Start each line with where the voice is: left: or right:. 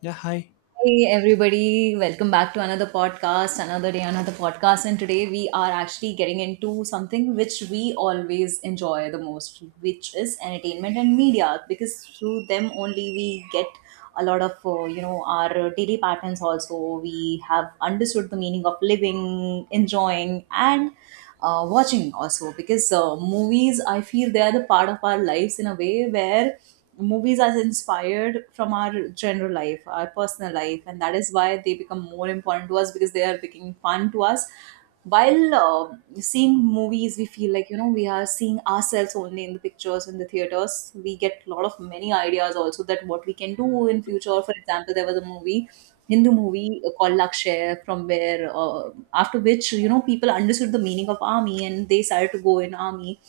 left: Yeah, hi.
right: Hey everybody, welcome back to another podcast, another day, another podcast. And today we are actually getting into something which we always enjoy the most, which is entertainment and media, because through them only we get a lot of, our daily patterns also. We have understood the meaning of living, enjoying, and watching also, because movies, I feel they are the part of our lives, in a way where movies are inspired from our general life, our personal life, and that is why they become more important to us, because they are becoming fun to us. While seeing movies, we feel like, you know, we are seeing ourselves only in the pictures. In the theaters, we get a lot of many ideas also, that what we can do in future. For example, there was a movie, Hindu movie, called Lakshya, from where, after which, you know, people understood the meaning of army and they started to go in army.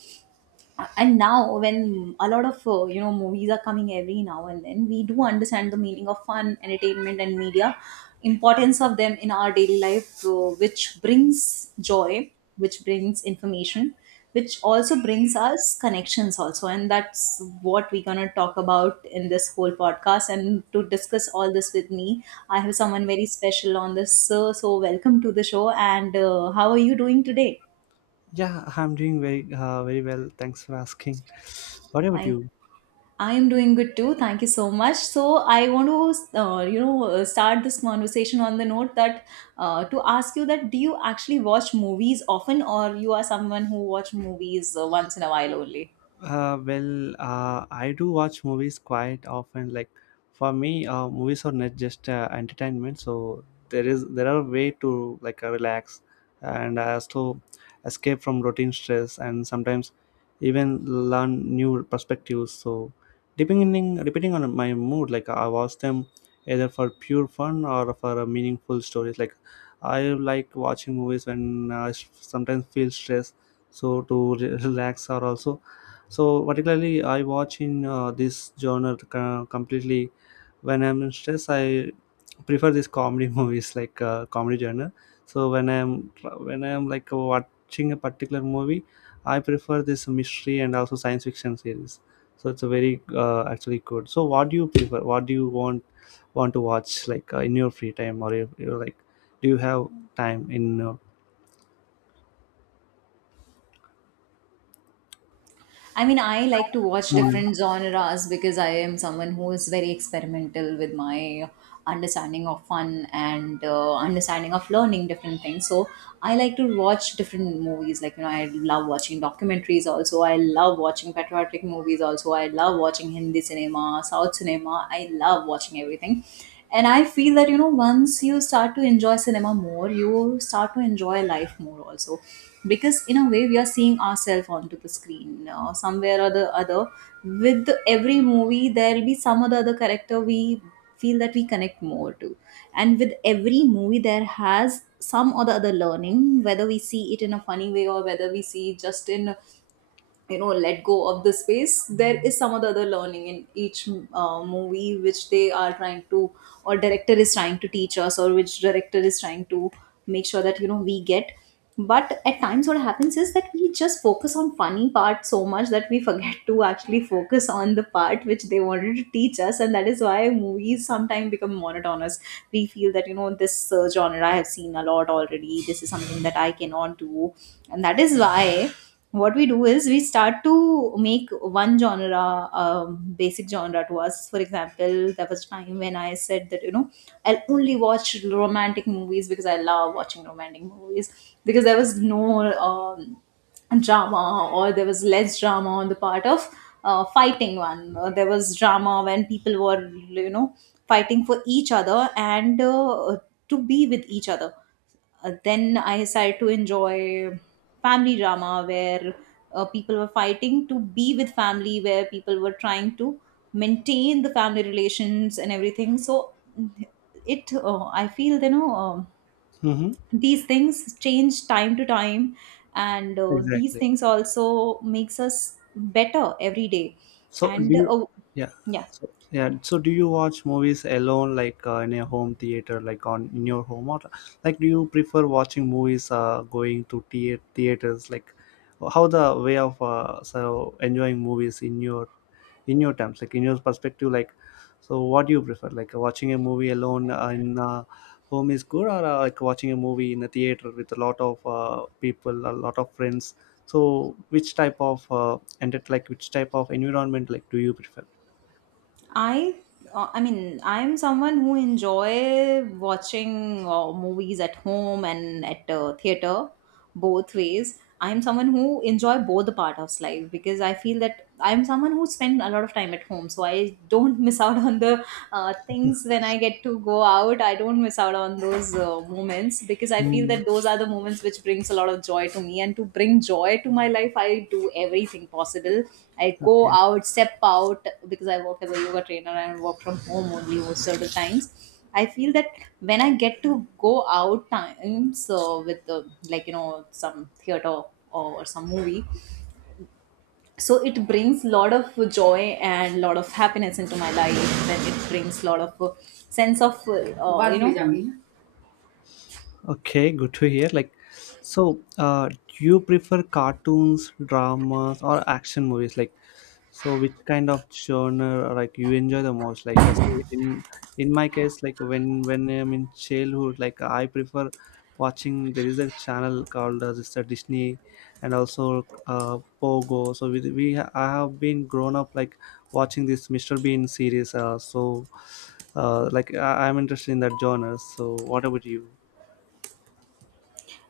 right: And now when a lot of, movies are coming every now and then, we do understand the meaning of fun, entertainment and media, importance of them in our daily life, which brings joy, which brings information, which also brings us connections also. And that's what we're going to talk about in this whole podcast. And to discuss all this with me, I have someone very special on this. So welcome to the show. And how are you doing today?
left: Yeah, I'm doing very, very well. Thanks for asking. What about
right: Thank.
left: you?
right: I am doing good too. Thank you so much. So I want to, start this conversation on the note that, to ask you that, do you actually watch movies often, or you are someone who watch movies once in a while only?
left: I do watch movies quite often. Like for me, movies are not just entertainment. So there are way to like relax and also escape from routine stress and sometimes even learn new perspectives. So depending on my mood, like I watch them either for pure fun or for meaningful stories. Like I like watching movies when sometimes feel stressed, so to relax or also, so particularly I watch in this genre completely when I'm in stress. I prefer these comedy movies, like comedy genre. So when I'm like watching a particular movie, I prefer this mystery and also science fiction series. So it's a very actually good. So what do you prefer, what do you want to watch, like in your free time, or if you're like, do you have time in
right: I mean, I like to watch
left: mm-hmm.
right: different genres, because I am someone who is very experimental with my understanding of fun and understanding of learning different things. So I like to watch different movies. Like, you know, I love watching documentaries also. I love watching patriotic movies also. I love watching Hindi cinema, South cinema. I love watching everything. And I feel that, you know, once you start to enjoy cinema more, you start to enjoy life more also, because in a way we are seeing ourselves onto the screen, somewhere or the other. With every movie, there'll be some other character we feel that we connect more to. And with every movie, there has some or the other learning, whether we see it in a funny way or whether we see just in, you know, let go of the space, there is some of the other learning in each movie, which they are trying to, or director is trying to teach us, or which director is trying to make sure that, you know, we get. But at times what happens is that we just focus on funny part so much that we forget to actually focus on the part which they wanted to teach us. And that is why movies sometimes become monotonous. We feel that, you know, this genre I have seen a lot already, this is something that I cannot do. And that is why what we do is we start to make one genre, basic genre to us. For example, there was time when I said that, you know, I'll only watch romantic movies because I love watching romantic movies, because there was no drama, or there was less drama on the part of, fighting one. There was drama when people were, you know, fighting for each other and to be with each other. Then I started to enjoy family drama, where people were fighting to be with family, where people were trying to maintain the family relations and everything. So it, I feel, you know, these things change time to time, and these
left: Exactly.
right: things also makes us better every day.
left: So do
right: And
left: you, yeah,
right: yeah,
left: so yeah. So do you watch movies alone, like in a home theater, like on in your home, or like do you prefer watching movies, going to theaters, like how the way of so enjoying movies in your terms, like in your perspective, like so what do you prefer, like watching a movie alone in home is good, or like watching a movie in a theater with a lot of people, a lot of friends, so which type of and it, like which type of environment, like do you prefer?
right: I I mean, I'm someone who enjoy watching movies at home and at theater, both ways. I'm someone who enjoy both the part of life, because I feel that I'm someone who spend a lot of time at home, so I don't miss out on the things when I get to go out. I don't miss out on those moments, because I feel
left: Hmm.
right: that those are the moments which brings a lot of joy to me. And to bring joy to my life, I do everything possible. I go
left: Okay.
right: out, step out, because I work as a yoga trainer and work from home only most of the times. I feel that when I get to go out times with the, like, you know, some theater or some movie, so it brings lot of joy and lot of happiness into my life. Then it brings lot of sense of you know.
left: Okay, good to hear. Like, so, do you prefer cartoons, dramas, or action movies? Like, so which kind of genre like you enjoy the most? Like, say in my case, like when I'm in childhood, like I prefer watching. There is a channel called Mister Disney, and also Pogo. So I have been grown up like watching this Mister Bean series. So, like I'm interested in that genre. So, what about you?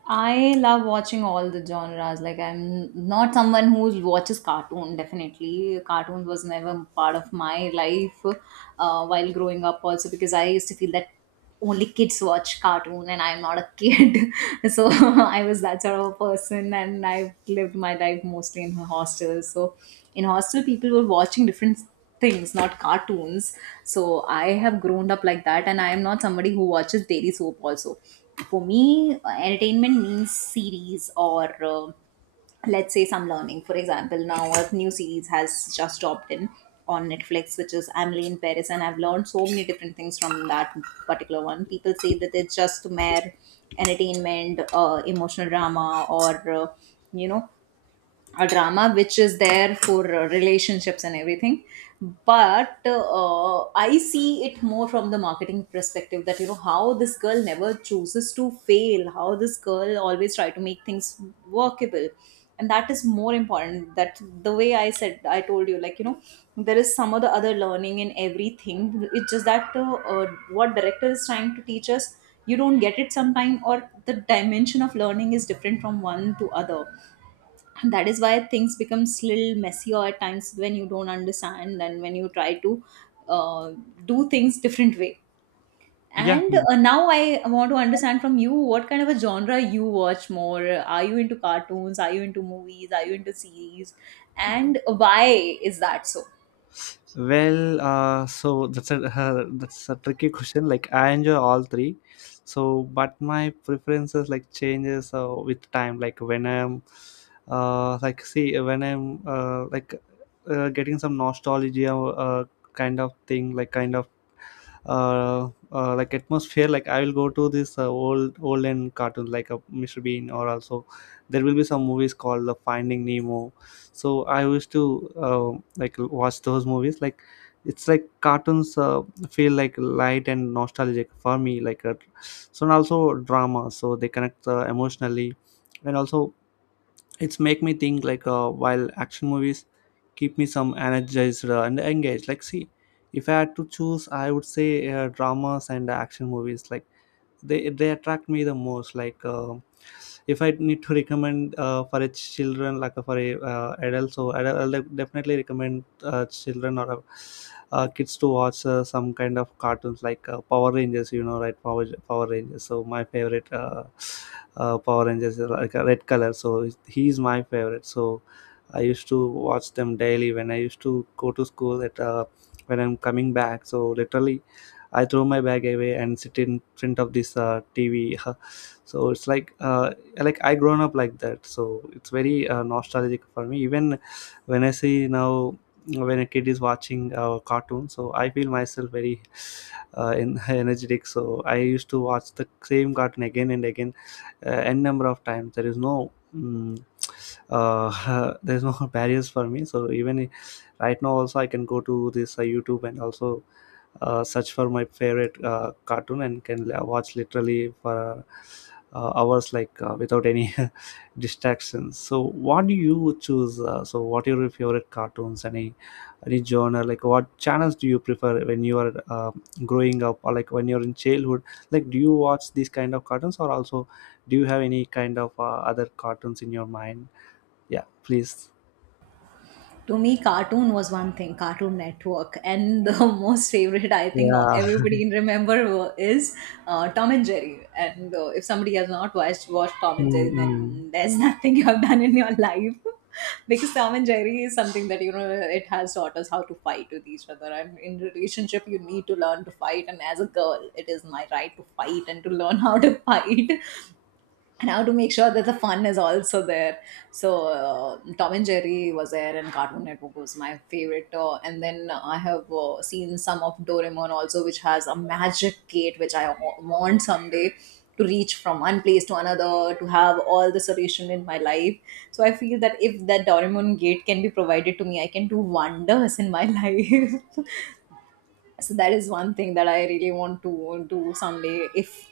right: I love watching all the genres. Like, I'm not someone who watches cartoon. Definitely, cartoons was never part of my life while growing up. Also, because I used to feel that only kids watch cartoon, and I'm not a kid. So I was that sort of a person, and I lived my life mostly in hostels. So in hostel, people were watching different things, not cartoons. So I have grown up like that, and I am not somebody who watches daily soap also. For me, entertainment means series or, let's say, some learning. For example, now a new series has just dropped in on Netflix, which is Emily in Paris, and I've learned so many different things from that particular one. People say that it's just mere entertainment, emotional drama or, uh, you know a drama which is there for relationships and everything. But I see it more from the marketing perspective, that, you know, how this girl never chooses to fail, how this girl always try to make things workable. And that is more important. That, the way I said, I told you, like, you know, there is some of the other learning in everything. It's just that, what director is trying to teach us, you don't get it sometime, or the dimension of learning is different from one to other. That is why things becomes little messier at times, when you don't understand and when you try to, uh, do things different way.
left: Yeah,
right: And now I want to understand from you, what kind of a genre you watch more? Are you into cartoons? Are you into movies? Are you into series? And why is that so?
left: well, so that's a that's a tricky question. Like I enjoy all three, so but my preferences like changes with time. Like like see when I'm like getting some nostalgia kind of thing, like kind of like atmosphere. Like I will go to this old and cartoons like a Mr. Bean, or also there will be some movies called Finding Nemo. So I used to uh, like watch those movies, like it's like cartoons feel like light and nostalgic for me, like so. And also drama, so they connect emotionally. And also it's make me think, like while action movies keep me some energized and engaged. Like see, if I had to choose I would say dramas and action movies, like they attract me the most, like if I need to recommend for a children, like for a adult, so adult, I'll definitely recommend children or kids to watch some kind of cartoons like Power Rangers, you know, right, Power Rangers. So my favorite Power Rangers is like a red color, so he's my favorite. So I used to watch them daily when I used to go to school at when I'm coming back. So literally I throw my bag away and sit in front of this TV. So it's like I grown up like that. So it's very nostalgic for me. Even when I see now, when a kid is watching a cartoon, so I feel myself very in, energetic. So I used to watch the same cartoon again and again, n number of times. There is no. mm, there's no barriers for me, so right now also I can go to this YouTube and also search for my favorite cartoon and can watch literally for hours like without any distractions. So what do you choose, so what are your favorite cartoons, any genre, like what channels do you prefer when you are growing up, or like when you're in childhood, like do you watch these kind of cartoons, or also do you have any kind of other cartoons in your mind? Yeah, please.
right: To me, cartoon was one thing, Cartoon Network, and the most favorite, I think,
left: Yeah.
right: everybody can remember is Tom and Jerry. And if somebody has not watched Tom and
left: Mm,
right: Jerry,
left: mm,
right: then there's nothing you have done in your life. Because Tom and Jerry is something that, you know, it has taught us how to fight with each other. And in relationship, you need to learn to fight, and as a girl, it is my right to fight and to learn how to fight. And how to make sure that the fun is also there. So Tom and Jerry was there, and Cartoon Network was my favorite. And then I have seen some of Doraemon also, which has a magic gate, which I want someday to reach from one place to another, to have all the solution in my life. So I feel that if that Doraemon gate can be provided to me, I can do wonders in my life. So that is one thing that I really want to do someday, if,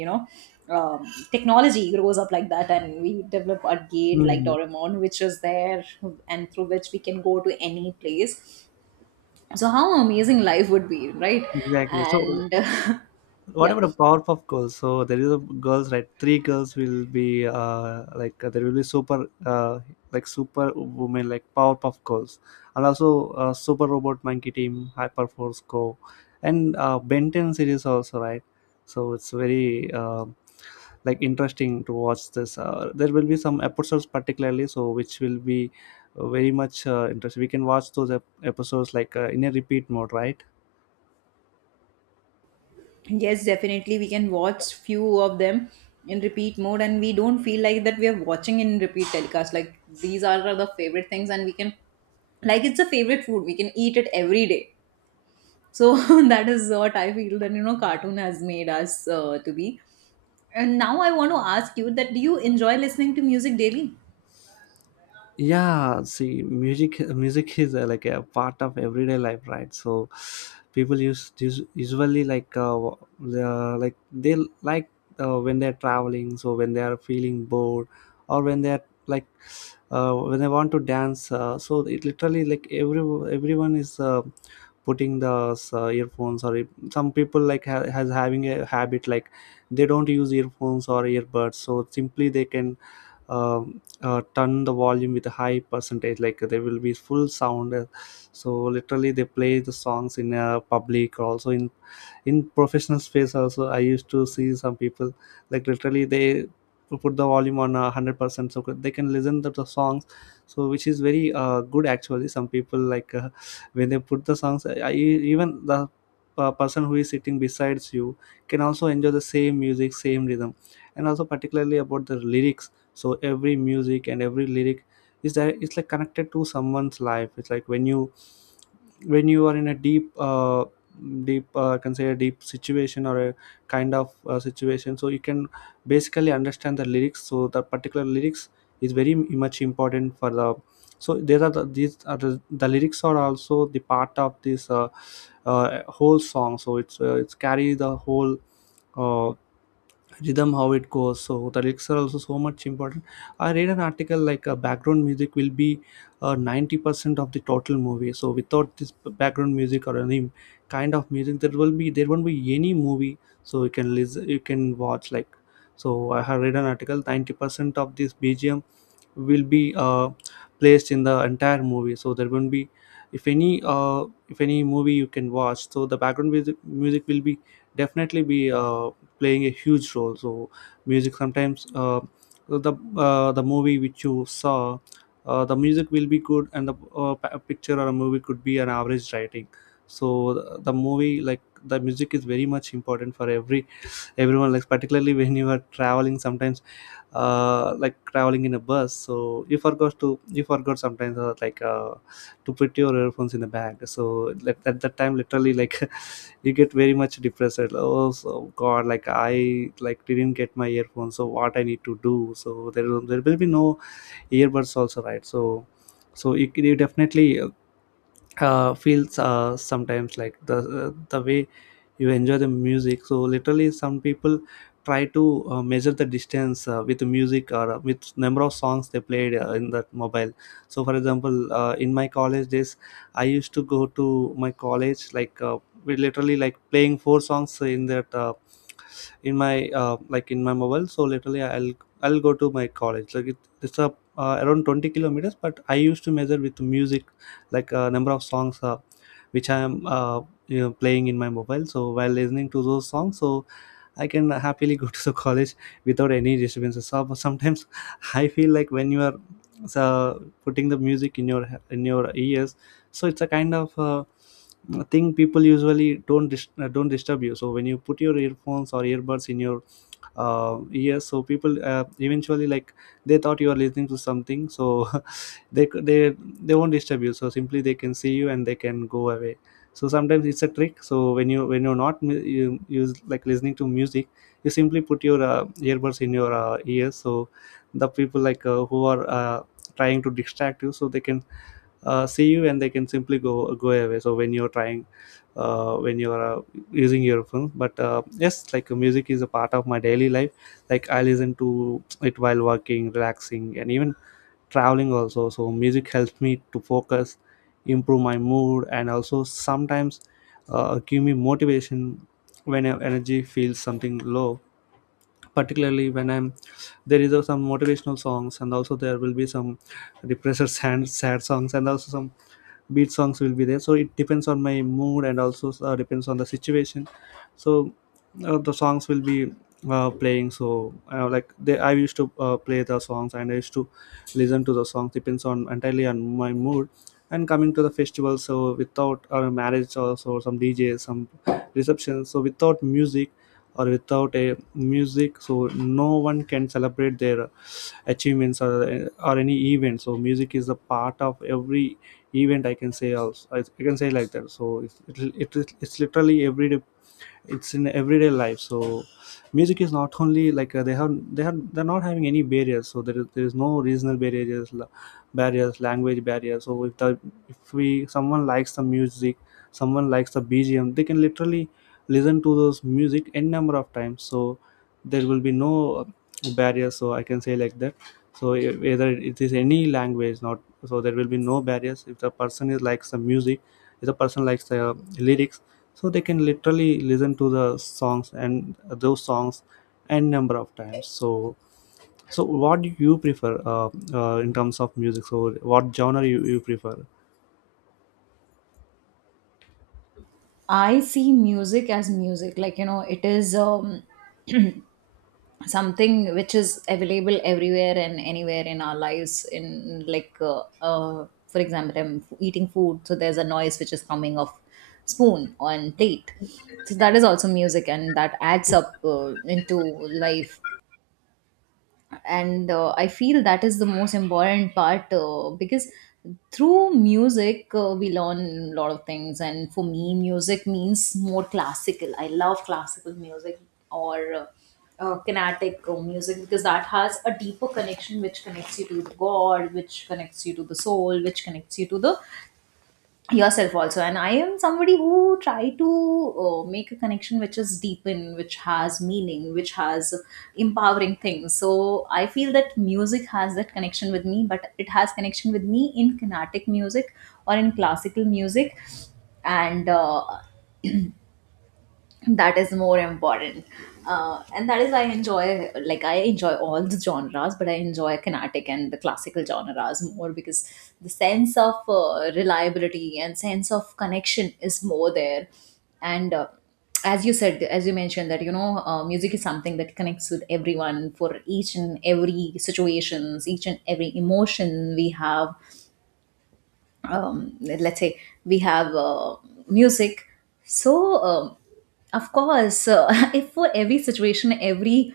right: you know, um, technology grows up like that and we develop a gate like
left: mm,
right: Doraemon, which is there, and through which we can go to any place. So how amazing life would be, right?
left: exactly. So
right: And
left: what
right: yeah.
left: about a powerpuff Girls? So there is a girls, right, three girls will be like there will be super like super women like Powerpuff Girls. And also Super Robot Monkey Team Hyperforce Go and Ben 10 series also, right? So it's very like interesting to watch this there will be some episodes particularly, so which will be very much interesting, we can watch those episodes like in a repeat mode, right?
right: Yes, definitely. We can watch few of them in repeat mode, and we don't feel like that we are watching in repeat telecast. Like, these are the favorite things, and we can, like, it's a favorite food. We can eat it every day. So that is what I feel, that, you know, cartoon has made us to be. And now I want to ask you, that do you enjoy listening to music daily?
left: Yeah, see, music is like a part of everyday life, right? So people usually like like they like when they're traveling, so when they are feeling bored, or when they're like when they want to dance, so it literally, like everyone is putting the earphones, or it, some people like has having a habit like they don't use earphones or earbuds, so simply they can turn the volume with a high percentage, like there will be full sound. So literally they play the songs in a public also, in professional space also. I used to see some people like literally they put the volume on 100% so they can listen to the songs, so which is very good actually. Some people like when they put the songs, I even the person who is sitting besides you can also enjoy the same music, same rhythm. And also particularly about the lyrics, so every music and every lyric is that it's like connected to someone's life. It's like when you are in a deep deep I can say a deep situation or a kind of situation, so you can basically understand the lyrics. So the particular lyrics is very much important for the, so these are the lyrics are also the part of this whole song. So it's carry the whole uh, rhythm, how it goes. So the lyrics are also so much important. I read an article like background music will be 90% of the total movie. So without this background music or any kind of music, there won't be any movie. So you can listen, you can watch, like so I have read an article 90% of this BGM will be placed in the entire movie. So there won't be if any movie you can watch, so the background music, music will be definitely be playing a huge role. So music sometimes the movie which you saw, the music will be good, and the picture or a movie could be an average writing. So the movie, like the music is very much important for everyone. Like particularly when you are traveling sometimes like traveling in a bus, so you forgot sometimes like to put your earphones in the bag, so like, at that time literally like you get very much depressed like, oh, so god, like I like didn't get my earphones, so what I need to do? So there will be no earbuds also, right? So you definitely feels sometimes like the way you enjoy the music. So literally, some people try to measure the distance with the music, or with number of songs they played in that mobile. So for example, in my college days, I used to go to my college like we literally like playing four songs in that. In my like in my mobile, so literally I'll go to my college like it, it's a around 20 kilometers, but I used to measure with music like a number of songs which I am you know, playing in my mobile. So while listening to those songs, so I can happily go to the college without any disturbances. So sometimes I feel like when you are so putting the music in your ears, so it's a kind of thing people usually don't don't disturb you. So when you put your earphones or earbuds in your yes, so people eventually, like, they thought you are listening to something, so they they won't disturb you, so simply they can see you and they can go away. So sometimes it's a trick. So when you when you're not you use, like, listening to music, you simply put your earbuds in your ears. So the people, like, who are trying to distract you, so they can see you and they can simply go away. So when you're trying when you're using your phone, but yes, like, music is a part of my daily life. Like, I listen to it while working, relaxing, and even traveling also. So music helps me to focus, improve my mood, and also sometimes give me motivation when your energy feels something low. Particularly when I'm there is some motivational songs, and also there will be some depressed and sad songs, and also some beat songs will be there. So it depends on my mood, and also depends on the situation. So the songs will be playing. So like, they I used to play the songs, and I used to listen to the songs depends on entirely on my mood. And coming to the festival, so without our marriage also, some DJ, some reception, so without music or without a music, so no one can celebrate their achievements or any event. So music is a part of every event, I can say. Also I can say like that. So it's literally everyday, it's in everyday life. So music is not only like they have they're not having any barriers. So there is no regional barriers, barriers, language barriers. So if the if we someone likes the music, someone likes the BGM, they can literally listen to those music n number of times. So there will be no barriers, so I can say like that. So whether it is any language not, so there will be no barriers. If the person is likes the music, if the person likes the lyrics, so they can literally listen to the songs, and those songs n number of times. So so what do you prefer in terms of music? So what genre you prefer?
right: I see music as music. Like, you know, it is something which is available everywhere and anywhere in our lives. In, like, for example, I'm eating food, so there's a noise which is coming of spoon on plate. So that is also music, and that adds up into life. And I feel that is the most important part because through music we learn a lot of things. And for me, music means more classical. I love classical music, or kinetic music, because that has a deeper connection, which connects you to god, which connects you to the soul, which connects you to the yourself also. And I am somebody who try to make a connection which is deep in, which has meaning, which has empowering things. So I feel that music has that connection with me, but it has connection with me in carnatic music or in classical music. And that is more important. And that is, I enjoy, like I enjoy all the genres, but I enjoy kinetic and the classical genres more, because the sense of reliability and sense of connection is more there. And as you said, as you mentioned that, you know, music is something that connects with everyone for each and every situations, each and every emotion we have. Let's say we have music. So of course, if for every situation, every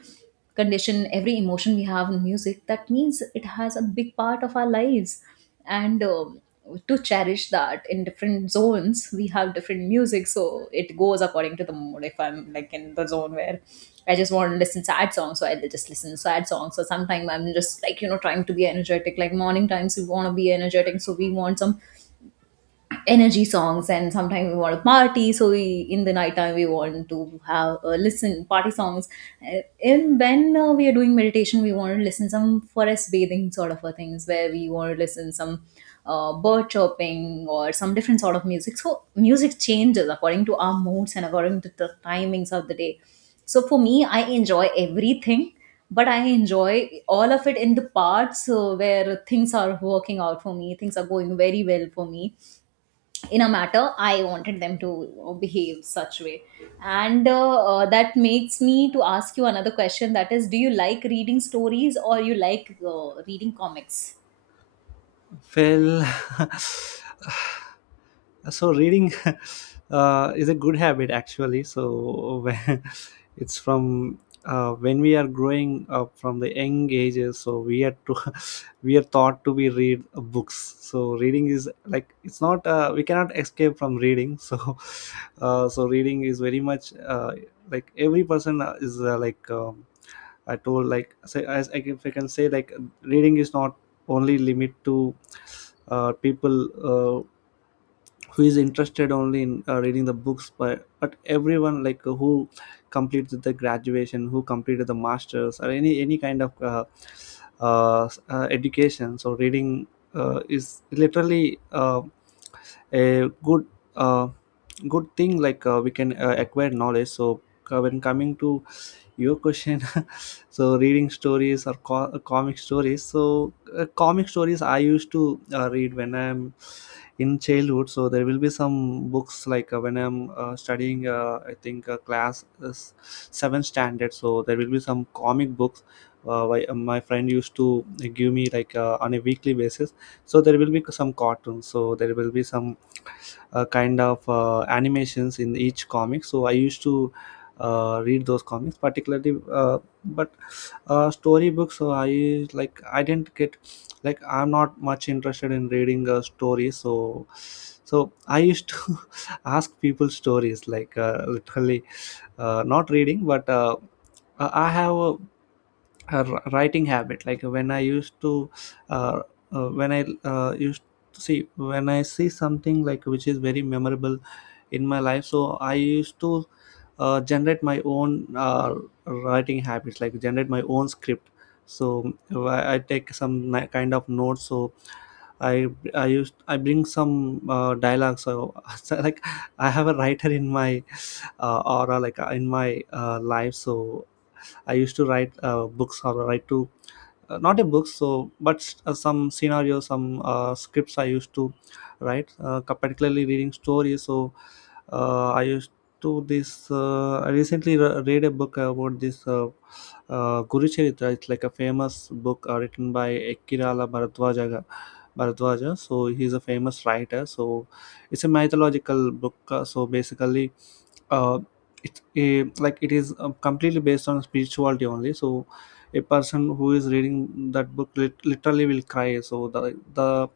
right: condition, every emotion we have in music, that means it has a big part of our lives. And to cherish that, in different zones we have different music. So it goes according to the mood. If I'm like in the zone where I just want to listen sad songs, so I just listen to sad songs. So sometimes I'm just like, you know, trying to be energetic, like morning times we want to be energetic, so we want some energy songs. And sometimes we want to party, so we, in the night time, we want to have listen party songs. Uh, and when we are doing meditation, we want to listen some forest bathing sort of a things, where we want to listen some bird chirping or some different sort of music. So music changes according to our moods and according to the timings of the day. So for me, I enjoy everything, but I enjoy all of it in the parts where things are working out for me, things are going very well for me in a matter I wanted them to behave such way. And that makes me to ask you another question, that is, do you like reading stories, or you like reading comics?
left: Well, so reading is a good habit actually. So it's from when we are growing up from the young ages, so we are to we are taught to be read books. So reading is like, it's not we cannot escape from reading. So so reading is very much like every person is like. I told like say if I can say, like, reading is not only limit to people uh, who is interested only in reading the books, but everyone like who completed the graduation, who completed the masters, or any kind of education. So reading is literally a good uh, good thing, like we can acquire knowledge. So when coming to your question, so reading stories or comic stories. So comic stories I used to read when I'm in childhood. So there will be some books, like, when I'm studying, I think, class 7 standard, so there will be some comic books my friend used to give me like, on a weekly basis. So there will be some cartoons, so there will be some kind of animations in each comic. So I used to read those comics particularly, but storybooks, so I like I didn't get, like, I'm not much interested in reading a story. So so I used to ask people stories, like, literally not reading, but I have a her writing habit. Like, when I used to uh, when I used to see when I see something like which is very memorable in my life, so I used to generate my own writing habits, like generate my own script. So I take some kind of notes. So i I used I bring some dialogue so, so like I have a writer in my aura, like, in my life. So I used to write books or write to not a book, so but some scenarios, some scripts I used to write, particularly reading stories. So I used to this. I recently read a book about this Guru Charitra. It's like a famous book written by Ekirala Bharadwaja. So he's a famous writer. So it's a mythological book. So basically, uh, like, it is completely based on spirituality only. So a person who is reading that book literally will cry. So the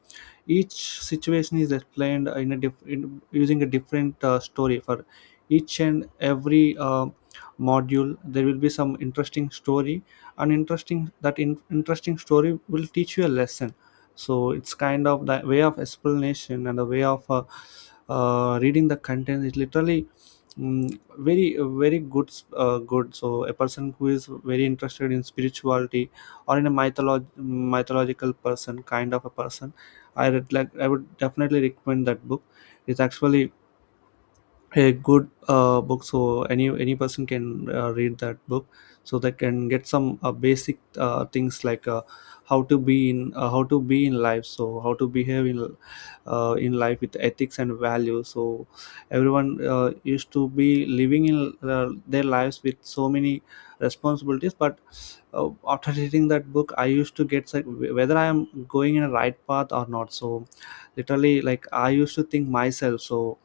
left: each situation is explained in a using a different story. For each and every module, there will be some interesting story and interesting story will teach you a lesson. So it's kind of the way of explanation, and the way of reading the content is literally very very good good. So a person who is very interested in spirituality, or in a mythological person, kind of a person, I would definitely recommend that book. It's actually a good book. So any person can read that book, so they can get some basic things, like, how to be in life, so how to behave in life with ethics and values. So everyone used to be living in their lives with so many responsibilities, but after reading that book, I used to get like whether I am going in a right path or not. So literally, like, I used to think myself. So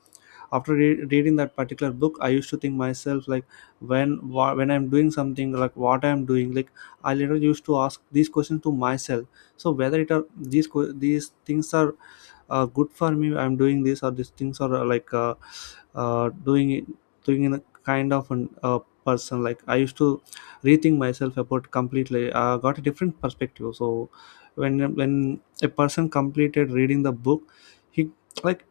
left: after reading that particular book, I used to think myself, like, when I'm doing something, like, what I'm doing, like, I later used to ask these questions to myself. So whether it are these things are good for me, I'm doing this or these things, or doing it, doing in a kind of an person, like, I used to rethink myself about completely I got a different perspective. So when a person completed reading the book, he like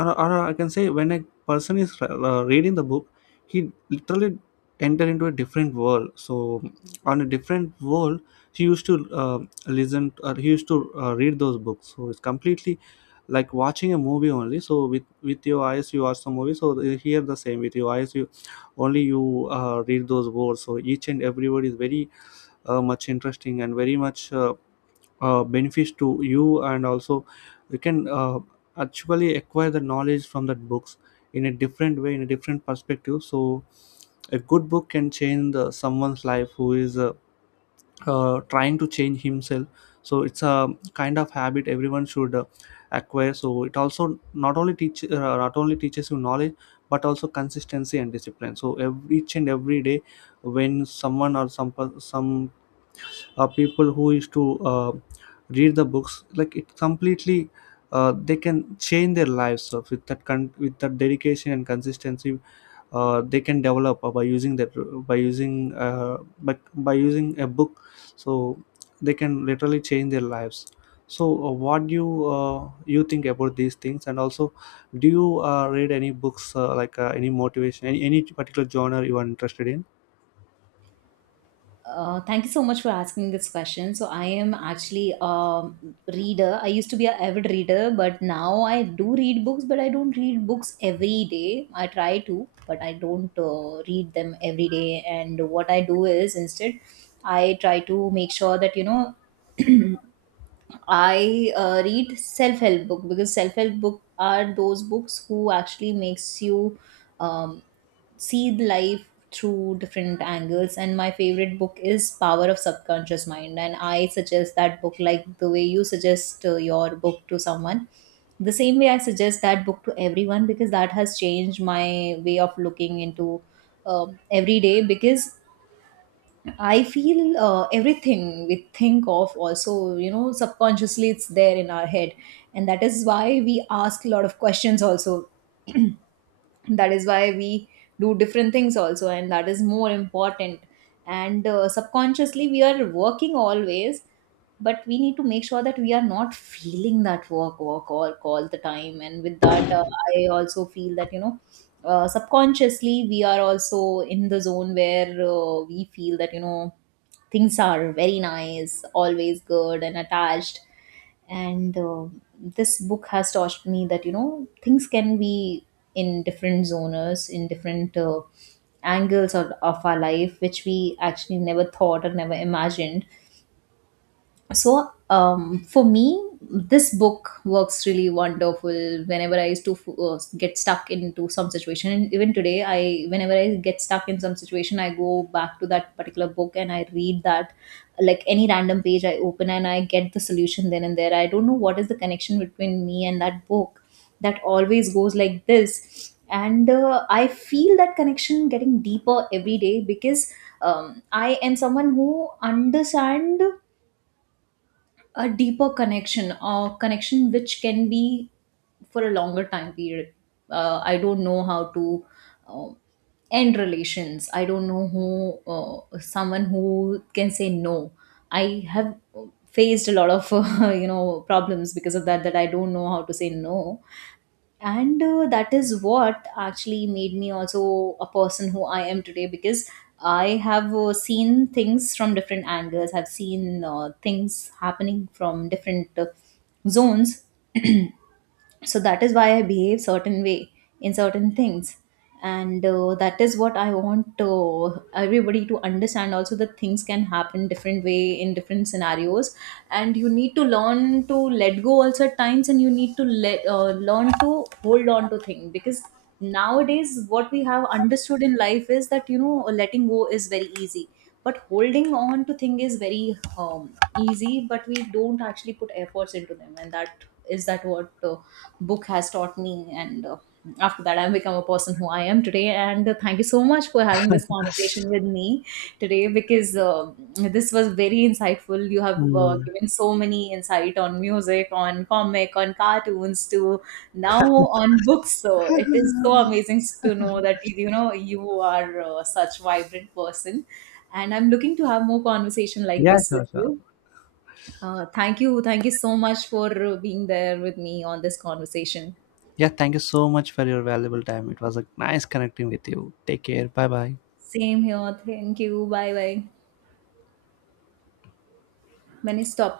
left: or I can say when a person is reading the book, he literally enter into a different world. So on a different world, he used to uh, listen or he used to read those books. So it's completely like watching a movie only. So with your eyes you watch the movie, so here the same, with your eyes you only you read those words. So each and every word is very much interesting and very much benefits to you. And also you can actually acquire the knowledge from that books in a different way, in a different perspective. So a good book can change someone's life who is trying to change himself. So it's a kind of habit everyone should acquire. So it also not only teach not only teaches you knowledge, but also consistency and discipline. So each and every day, when someone or some people who is to read the books, like, it completely they can change their lives. So with that with that dedication and consistency, they can develop by using that, by using a book, so they can literally change their lives. So what do you you think about these things, and also do you read any books, any motivation, any particular genre you are interested in?
right: Thank you so much for asking this question. So I am actually a reader. I used to be an avid reader, but now I do read books, but I don't read books every day. I try to, but I don't read them every day. And what I do is instead, I try to make sure that, you know, I read self-help book, because self-help book are those books who actually makes you um, see the life through different angles. And my favorite book is Power of Subconscious Mind, and I suggest that book like the way you suggest your book to someone, the same way I suggest that book to everyone, because that has changed my way of looking into every day. Because I feel everything we think of also, you know, subconsciously it's there in our head. And that is why we ask a lot of questions also. That is why we do different things also. And that is more important. And subconsciously we are working always, but we need to make sure that we are not feeling that work all the time. And with that, I also feel that, you know, subconsciously we are also in the zone where we feel that, you know, things are very nice, always good and attached. And this book has taught me that, you know, things can be in different zones, in different angles of our life, which we actually never thought or never imagined. So for me, this book works really wonderful whenever I used to get stuck into some situation. And even today, I whenever I get stuck in some situation, I go back to that particular book and I read that, like any random page I open and I get the solution then and there. I don't know what is the connection between me and that book. That always goes like this. And I feel that connection getting deeper every day, because I am someone who understand a deeper connection, or connection which can be for a longer time period. I don't know how to uh, end relations. I don't know who someone who can say no. I have faced a lot of you know problems because of that, that I don't know how to say no. And that is what actually made me also a person who I am today, because I have seen things from different angles. I've seen things happening from different zones. So that is why I behave certain way in certain things. And that is what I want everybody to understand also, that things can happen different way in different scenarios. And you need to learn to let go also at times, and you need to let learn to hold on to things. Because nowadays, what we have understood in life is that, you know, letting go is very easy, but holding on to thing is very easy, but we don't actually put efforts into them. And that is, that what book has taught me. And after that, I've become a person who I am today. And thank you so much for having this conversation with me today, because this was very insightful. You have
left: Mm.
right: given so many insight on music, on comic, on cartoons to now on books. So it is so amazing to know that, you know, you are such vibrant person, and I'm looking to have more conversation like
left: Yeah,
right: this with
left: sure, sure.
right: you. Thank you. Thank you so much for being there with me on this conversation.
left: Yeah, thank you so much for your valuable time. It was a nice connecting with you. Take care. Bye bye.
right: Same here. Thank you. Bye bye. मैंने stop